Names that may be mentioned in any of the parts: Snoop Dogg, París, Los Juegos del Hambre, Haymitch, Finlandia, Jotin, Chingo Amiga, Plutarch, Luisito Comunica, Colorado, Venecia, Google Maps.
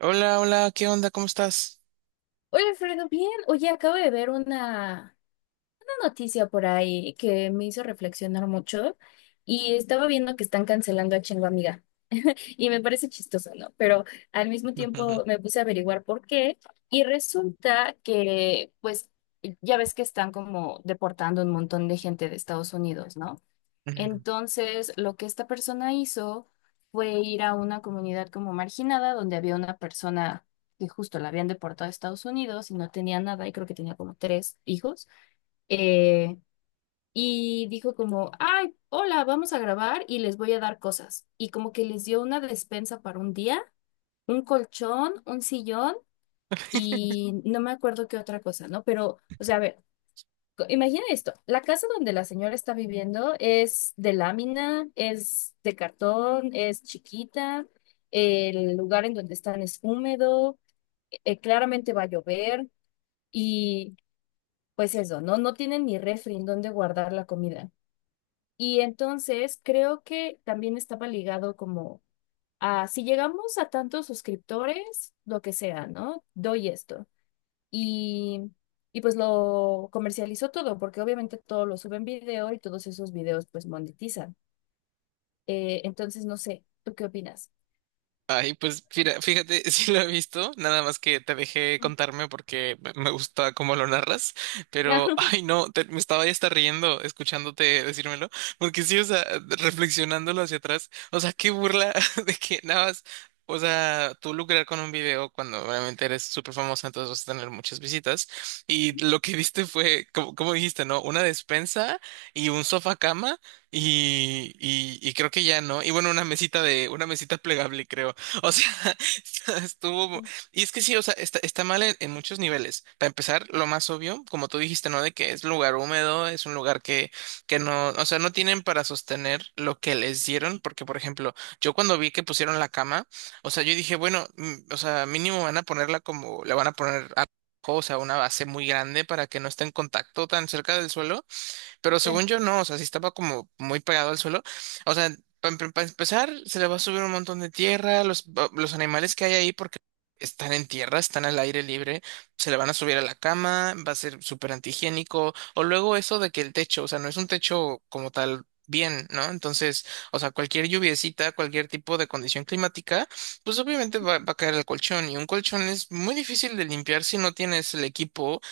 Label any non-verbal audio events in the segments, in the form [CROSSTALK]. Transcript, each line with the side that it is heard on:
right: Hola, hola, ¿qué onda? ¿Cómo estás?
left: Hola, Alfredo, bien. Oye, acabo de ver una noticia por ahí que me hizo reflexionar mucho y estaba viendo que están cancelando a Chingo Amiga y me parece chistoso, ¿no? Pero al mismo tiempo
right: [LAUGHS]
left: me puse a averiguar por qué y resulta que, pues, ya ves que están como deportando un montón de gente de Estados Unidos, ¿no?
right: Ujú.
left: Entonces, lo que esta persona hizo fue ir a una comunidad como marginada, donde había una persona que justo la habían deportado a Estados Unidos y no tenía nada, y creo que tenía como tres hijos, eh, y dijo como, ay, hola, vamos a grabar y les voy a dar cosas. Y como que les dio una despensa para un día, un colchón, un sillón y no me acuerdo qué otra cosa, ¿no? Pero, o sea, a ver. Imagina esto, la casa donde la señora está viviendo es de lámina, es de cartón, es chiquita, el lugar en donde están es húmedo, claramente va a llover y pues eso, ¿no? No tienen ni refri en donde guardar la comida. Y entonces creo que también estaba ligado como a si llegamos a tantos suscriptores, lo que sea, ¿no? Doy esto. Y, y pues lo comercializó todo, porque obviamente todo lo sube en video y todos esos videos pues monetizan. Entonces, no sé, ¿tú qué opinas?
right: Ay, pues fíjate, [LAUGHS] sí lo he visto, nada más que te dejé
left: Mm.
right: contarme porque me gusta cómo lo narras, pero
left: [LAUGHS]
right: ay no, me estaba ya hasta riendo escuchándote decírmelo, porque sí, o sea, reflexionándolo hacia atrás, o sea, qué burla [LAUGHS] de que nada más, o sea, tú lucrar con un video cuando realmente eres súper famosa, entonces vas a tener muchas visitas, y lo que diste fue, como, como dijiste, ¿no? Una despensa y un sofá cama. Y creo que ya, ¿no? Y bueno, una mesita plegable, creo. O sea, [LAUGHS] estuvo... Y es que sí, o sea, está mal en muchos niveles. Para empezar, lo más obvio, como tú dijiste, ¿no? De que es lugar húmedo, es un lugar que no, o sea, no tienen para sostener lo que les dieron, porque, por ejemplo, yo cuando vi que pusieron la cama, o sea, yo dije, bueno, o sea, mínimo van a ponerla como, la van a poner a... O sea, una base muy grande para que no esté en contacto tan cerca del suelo, pero según
left: Sí.
right: yo no, o sea, si estaba como muy pegado al suelo. O sea, para empezar, se le va a subir un montón de tierra, los animales que hay ahí, porque están en tierra, están al aire libre, se le van a subir a la cama, va a ser súper antihigiénico. O luego eso de que el techo, o sea, no es un techo como tal. Bien, ¿no? Entonces, o sea, cualquier lluviecita, cualquier tipo de condición climática, pues obviamente va a caer el colchón y un colchón es muy difícil de limpiar si no tienes el equipo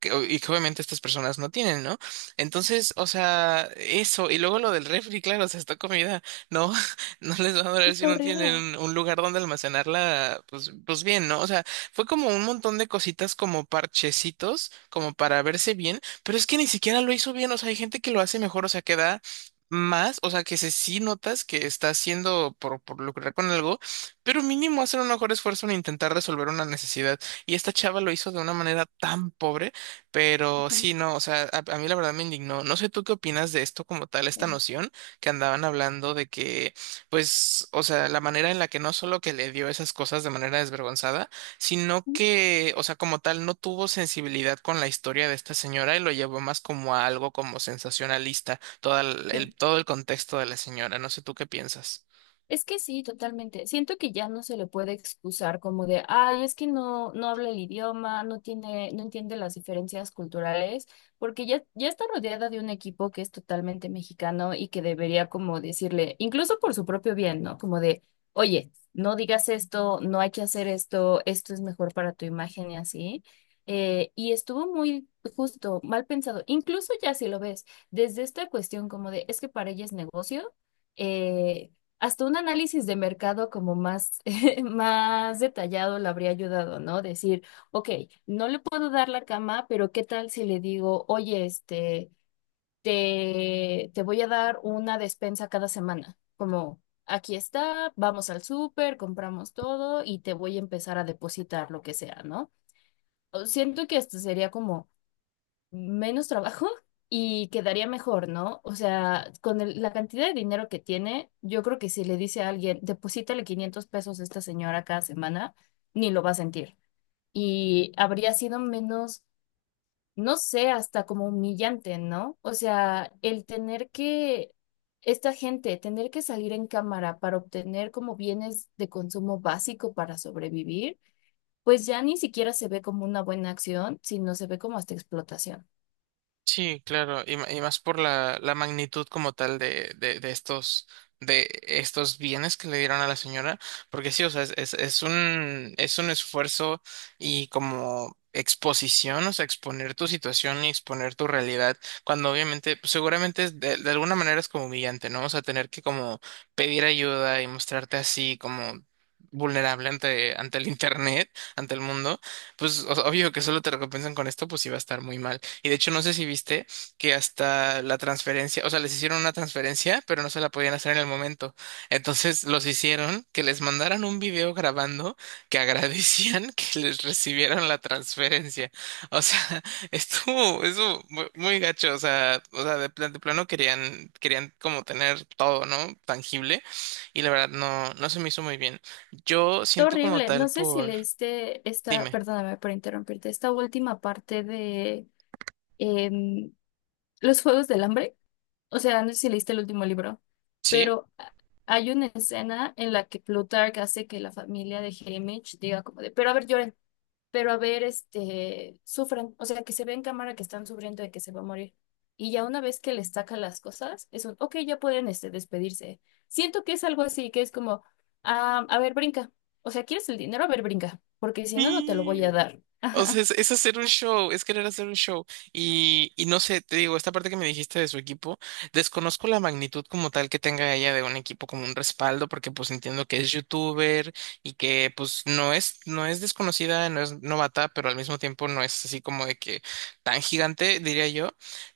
right: que y que obviamente estas personas no tienen, ¿no? Entonces, o sea, eso, y luego lo del refri, claro, o sea, esta comida no, [LAUGHS] no les va a durar si
left: Está
right: no
left: horrible.
right: tienen un lugar donde almacenarla, pues, pues bien, ¿no? O sea, fue como un montón de cositas como parchecitos, como para verse bien, pero es que ni siquiera lo hizo bien, o sea, hay gente que lo hace mejor, o sea, que da más, o sea, que se sí notas que está haciendo por lucrar con algo, pero mínimo hacer un mejor esfuerzo en intentar resolver una necesidad. Y esta chava lo hizo de una manera tan pobre. Pero
left: Ujú.
right: sí, no, o sea, a mí la verdad me indignó. No sé tú qué opinas de esto como tal, esta
left: Sí.
right: noción que andaban hablando de que, pues, o sea, la manera en la que no solo que le dio esas cosas de manera desvergonzada, sino
left: Mm.
right: que, o sea, como tal, no tuvo sensibilidad con la historia de esta señora y lo llevó más como a algo como sensacionalista, todo
left: Sí.
right: todo el contexto de la señora. No sé tú qué piensas.
left: Es que sí, totalmente. Siento que ya no se le puede excusar como de, ay, es que no, no habla el idioma, no tiene, no entiende las diferencias culturales, porque ya, ya está rodeada de un equipo que es totalmente mexicano y que debería como decirle, incluso por su propio bien, ¿no? Como de, oye, no digas esto, no hay que hacer esto, esto es mejor para tu imagen y así. Y estuvo muy justo, mal pensado. Incluso ya si lo ves, desde esta cuestión como de, es que para ella es negocio. eh, Hasta un análisis de mercado como más, [LAUGHS] más detallado le habría ayudado, ¿no? Decir, ok, no le puedo dar la cama, pero ¿qué tal si le digo, oye, este, te voy a dar una despensa cada semana? Como, aquí está, vamos al súper, compramos todo y te voy a empezar a depositar lo que sea, ¿no? O Siento que esto sería como menos trabajo [LAUGHS] y quedaría mejor, ¿no? O sea, con la cantidad de dinero que tiene, yo creo que si le dice a alguien, deposítale 500 pesos a esta señora cada semana, ni lo va a sentir. Y habría sido menos, no sé, hasta como humillante, ¿no? O sea, el tener que, esta gente, tener que salir en cámara para obtener como bienes de consumo básico para sobrevivir, pues ya ni siquiera se ve como una buena acción, sino se ve como hasta explotación.
right: Sí, claro, y más por la magnitud como tal de estos bienes que le dieron a la señora, porque sí, o sea, es un esfuerzo y como exposición, o sea, exponer tu situación y exponer tu realidad, cuando obviamente, pues, seguramente es de alguna manera es como humillante, ¿no? O sea, tener que como pedir ayuda y mostrarte así como vulnerable ante el internet, ante el mundo. Pues obvio que solo te recompensan con esto, pues iba a estar muy mal. Y de hecho, no sé si viste que hasta la transferencia, o sea, les hicieron una transferencia, pero no se la podían hacer en el momento. Entonces los hicieron que les mandaran un video grabando que agradecían [LAUGHS] que les recibieron la transferencia. O sea, [LAUGHS] estuvo, eso muy, muy gacho. O sea, de plano querían como tener todo, ¿no? Tangible. Y la verdad, no, no se me hizo muy bien. Yo siento como
left: Horrible.
right: tal
left: No sé si
right: por.
left: leíste esta,
right: Dime,
left: perdóname por interrumpirte, esta última parte de em, Los Juegos del Hambre. O sea, no sé si leíste el último libro,
right: ¿sí?
left: pero hay una escena en la que Plutarch hace que la familia de Haymitch diga como de, pero a ver, lloren pero a ver, este, sufran, o sea, que se ve en cámara que están sufriendo de que se va a morir. Y ya una vez que les saca las cosas, es un, ok, ya pueden, este, despedirse. Siento que es algo así, que es como, ah, a ver, brinca. O sea, ¿quieres el dinero? A ver, brinca, porque si no, no te lo voy a
right: Sí.
left: dar. [LAUGHS]
right: O
left: Ajá.
right: sea, es hacer un show, es querer hacer un show. Y no sé, te digo, esta parte que me dijiste de su equipo, desconozco la magnitud como tal que tenga ella de un equipo como un respaldo, porque pues entiendo que es youtuber y que pues no es, no es desconocida, no es novata, pero al mismo tiempo no es así como de que tan gigante, diría yo.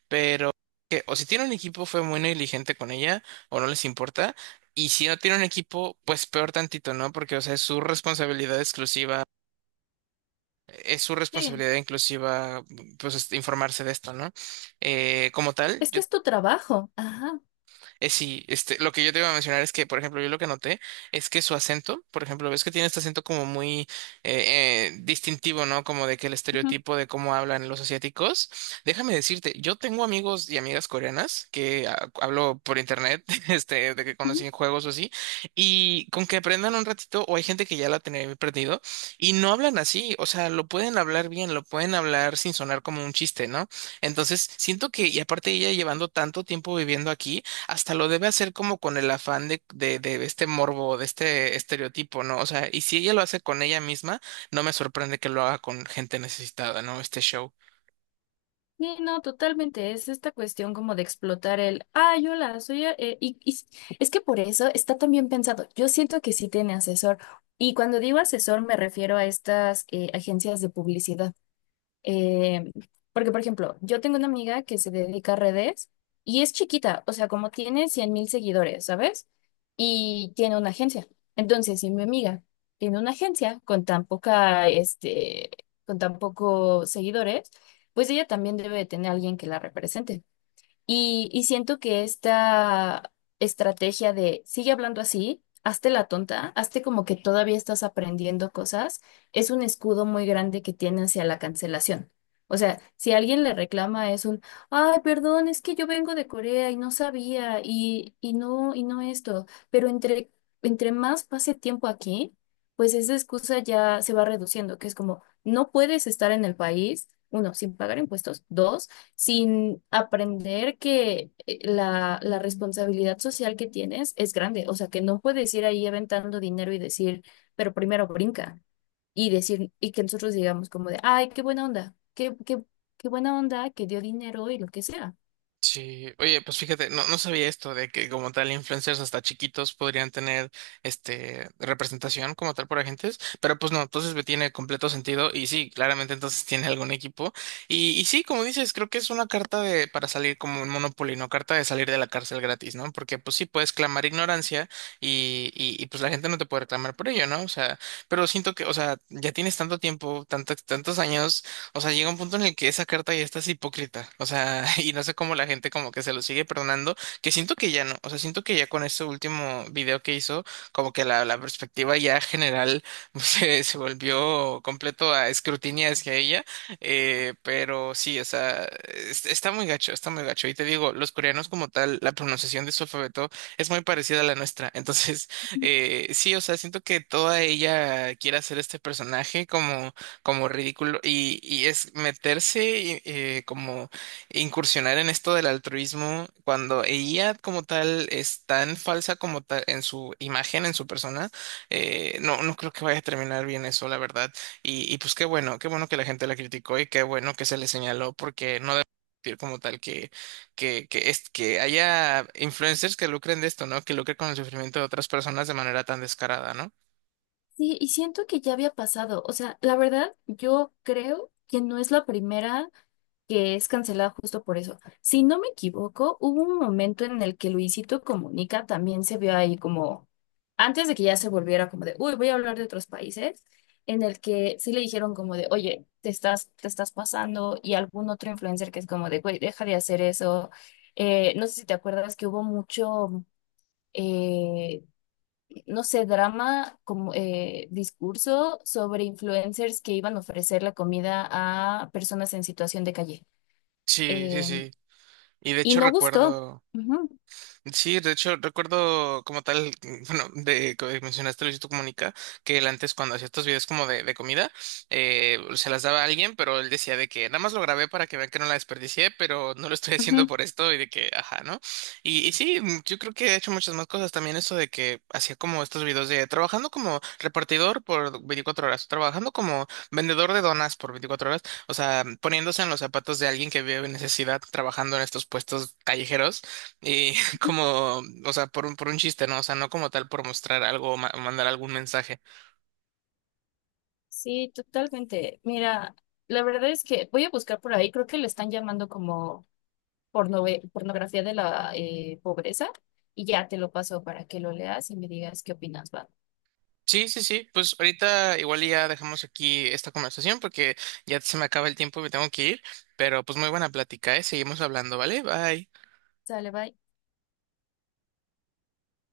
right: Pero que o si tiene un equipo fue muy negligente con ella, o no les importa. Y si no tiene un equipo, pues peor tantito, ¿no? Porque, o sea, es su responsabilidad exclusiva, es su
left: Sí,
right: responsabilidad inclusiva, pues, este, informarse de esto, ¿no? Como tal,
left: es que
right: yo
left: es tu trabajo. Ajá.
right: sí, este, lo que yo te iba a mencionar es que, por ejemplo, yo lo que noté es que su acento, por ejemplo, ves que tiene este acento como muy distintivo, ¿no? Como de que el
left: Ujú,
right: estereotipo de cómo hablan los asiáticos. Déjame decirte, yo tengo amigos y amigas coreanas que ah, hablo por internet, [LAUGHS] este, de que conocí
left: ujú.
right: en juegos o así, y con que aprendan un ratito, o hay gente que ya la tenía perdido, y no hablan así, o sea, lo pueden hablar bien, lo pueden hablar sin sonar como un chiste, ¿no? Entonces, siento que, y aparte ella llevando tanto tiempo viviendo aquí, hasta lo debe hacer como con el afán de este morbo, de este estereotipo, ¿no? O sea, y si ella lo hace con ella misma, no me sorprende que lo haga con gente necesitada, ¿no? Este show.
left: Sí, no, totalmente. Es esta cuestión como de explotar el, ah, yo la soy, es que por eso está también pensado. Yo siento que sí tiene asesor. Y cuando digo asesor me refiero a estas agencias de publicidad. Eh, Porque, por ejemplo, yo tengo una amiga que se dedica a redes y es chiquita, o sea, como tiene 100,000 seguidores, ¿sabes? Y tiene una agencia. Entonces, si mi amiga tiene una agencia con tan poca, este, con tan pocos seguidores, pues ella también debe de tener a alguien que la represente. Y siento que esta estrategia de sigue hablando así, hazte la tonta, hazte como que todavía estás aprendiendo cosas, es un escudo muy grande que tiene hacia la cancelación. O sea, si alguien le reclama es un, ay, perdón, es que yo vengo de Corea y no sabía y no esto, pero entre, más pase tiempo aquí, pues esa excusa ya se va reduciendo, que es como, no puedes estar en el país, uno, sin pagar impuestos, dos, sin aprender que la responsabilidad social que tienes es grande. O sea, que no puedes ir ahí aventando dinero y decir, pero primero brinca. Y decir, y que nosotros digamos como de, ay, qué buena onda, qué buena onda que dio dinero y lo que sea.
right: Sí, oye, pues fíjate, no, no sabía esto de que como tal influencers hasta chiquitos podrían tener este representación como tal por agentes, pero pues no, entonces me tiene completo sentido y sí, claramente entonces [LAUGHS] tiene algún equipo y sí, como dices, creo que es una carta de para salir como un Monopoly, no carta de salir de la cárcel gratis, ¿no? Porque pues sí puedes clamar ignorancia y pues la gente no te puede reclamar por ello, ¿no? O sea, pero siento que, o sea, ya tienes tanto tiempo, tantos años. O sea, llega un punto en el que esa carta ya está es hipócrita. O sea, [LAUGHS] y no sé cómo la gente como que se lo sigue perdonando, que siento que ya no. O sea, siento que ya con este último video que hizo, como que la perspectiva ya general [LAUGHS] se volvió completo a escrutinio hacia ella. Pero sí, o sea, está muy gacho, está muy gacho. Y te digo, los coreanos como tal, la pronunciación de su alfabeto es muy parecida a la nuestra. [LAUGHS] Entonces, sí, o sea, siento que toda ella quiere hacer este personaje como como ridículo y es meterse y, como incursionar en esto del altruismo cuando ella como tal es tan falsa como tal en su imagen, en su persona, no, no creo que vaya a terminar bien eso, la verdad. Y pues qué bueno que la gente la criticó y qué bueno que se le señaló porque no debe existir como tal que, es, que haya influencers que lucren de esto, ¿no? Que lucren con el sufrimiento de otras personas de manera tan descarada, ¿no?
left: Sí, y siento que ya había pasado. O sea, la verdad, yo creo que no es la primera. Que es cancelada justo por eso. Si no me equivoco, hubo un momento en el que Luisito Comunica también se vio ahí como, antes de que ya se volviera como de, uy, voy a hablar de otros países, en el que sí le dijeron como de, oye, te estás pasando, y algún otro influencer que es como de, güey, deja de hacer eso. No sé si te acuerdas que hubo mucho, eh, no sé, drama, como discurso sobre influencers que iban a ofrecer la comida a personas en situación de calle.
right: Sí, sí,
left: Em,
right: sí. Y de
left: y
right: hecho
left: no gustó.
right: recuerdo...
left: Ujú,
right: Sí, de hecho, recuerdo como tal, [LAUGHS] mm, bueno, de que mencionaste Luisito Comunica, que él antes cuando hacía estos videos como de comida, se las daba a alguien, pero él decía de que nada más lo grabé para que vean que no la desperdicié, pero no lo estoy [LAUGHS] haciendo
left: ujú.
right: por esto y de que, ajá, ¿no? Y sí, mm, yo creo que he hecho muchas más cosas también, eso de que hacía como estos videos de trabajando como repartidor por 24 horas, trabajando como vendedor de donas por 24 horas, o sea, poniéndose en los zapatos de alguien que vive en necesidad, trabajando en estos puestos callejeros como, o sea, por un chiste, ¿no? O sea, no como tal por mostrar algo o o mandar algún mensaje.
left: Sí, totalmente. Mira, la verdad es que voy a buscar por ahí, creo que le están llamando como pornografía de la pobreza y ya te lo paso para que lo leas y me digas qué opinas, va.
right: Sí, sí, sí, pues ahorita igual y ya dejamos aquí esta conversación porque ya se me acaba el tiempo y me tengo que ir, pero pues muy buena plática, ¿eh? Seguimos hablando, ¿vale? Bye.
left: Sale, bye.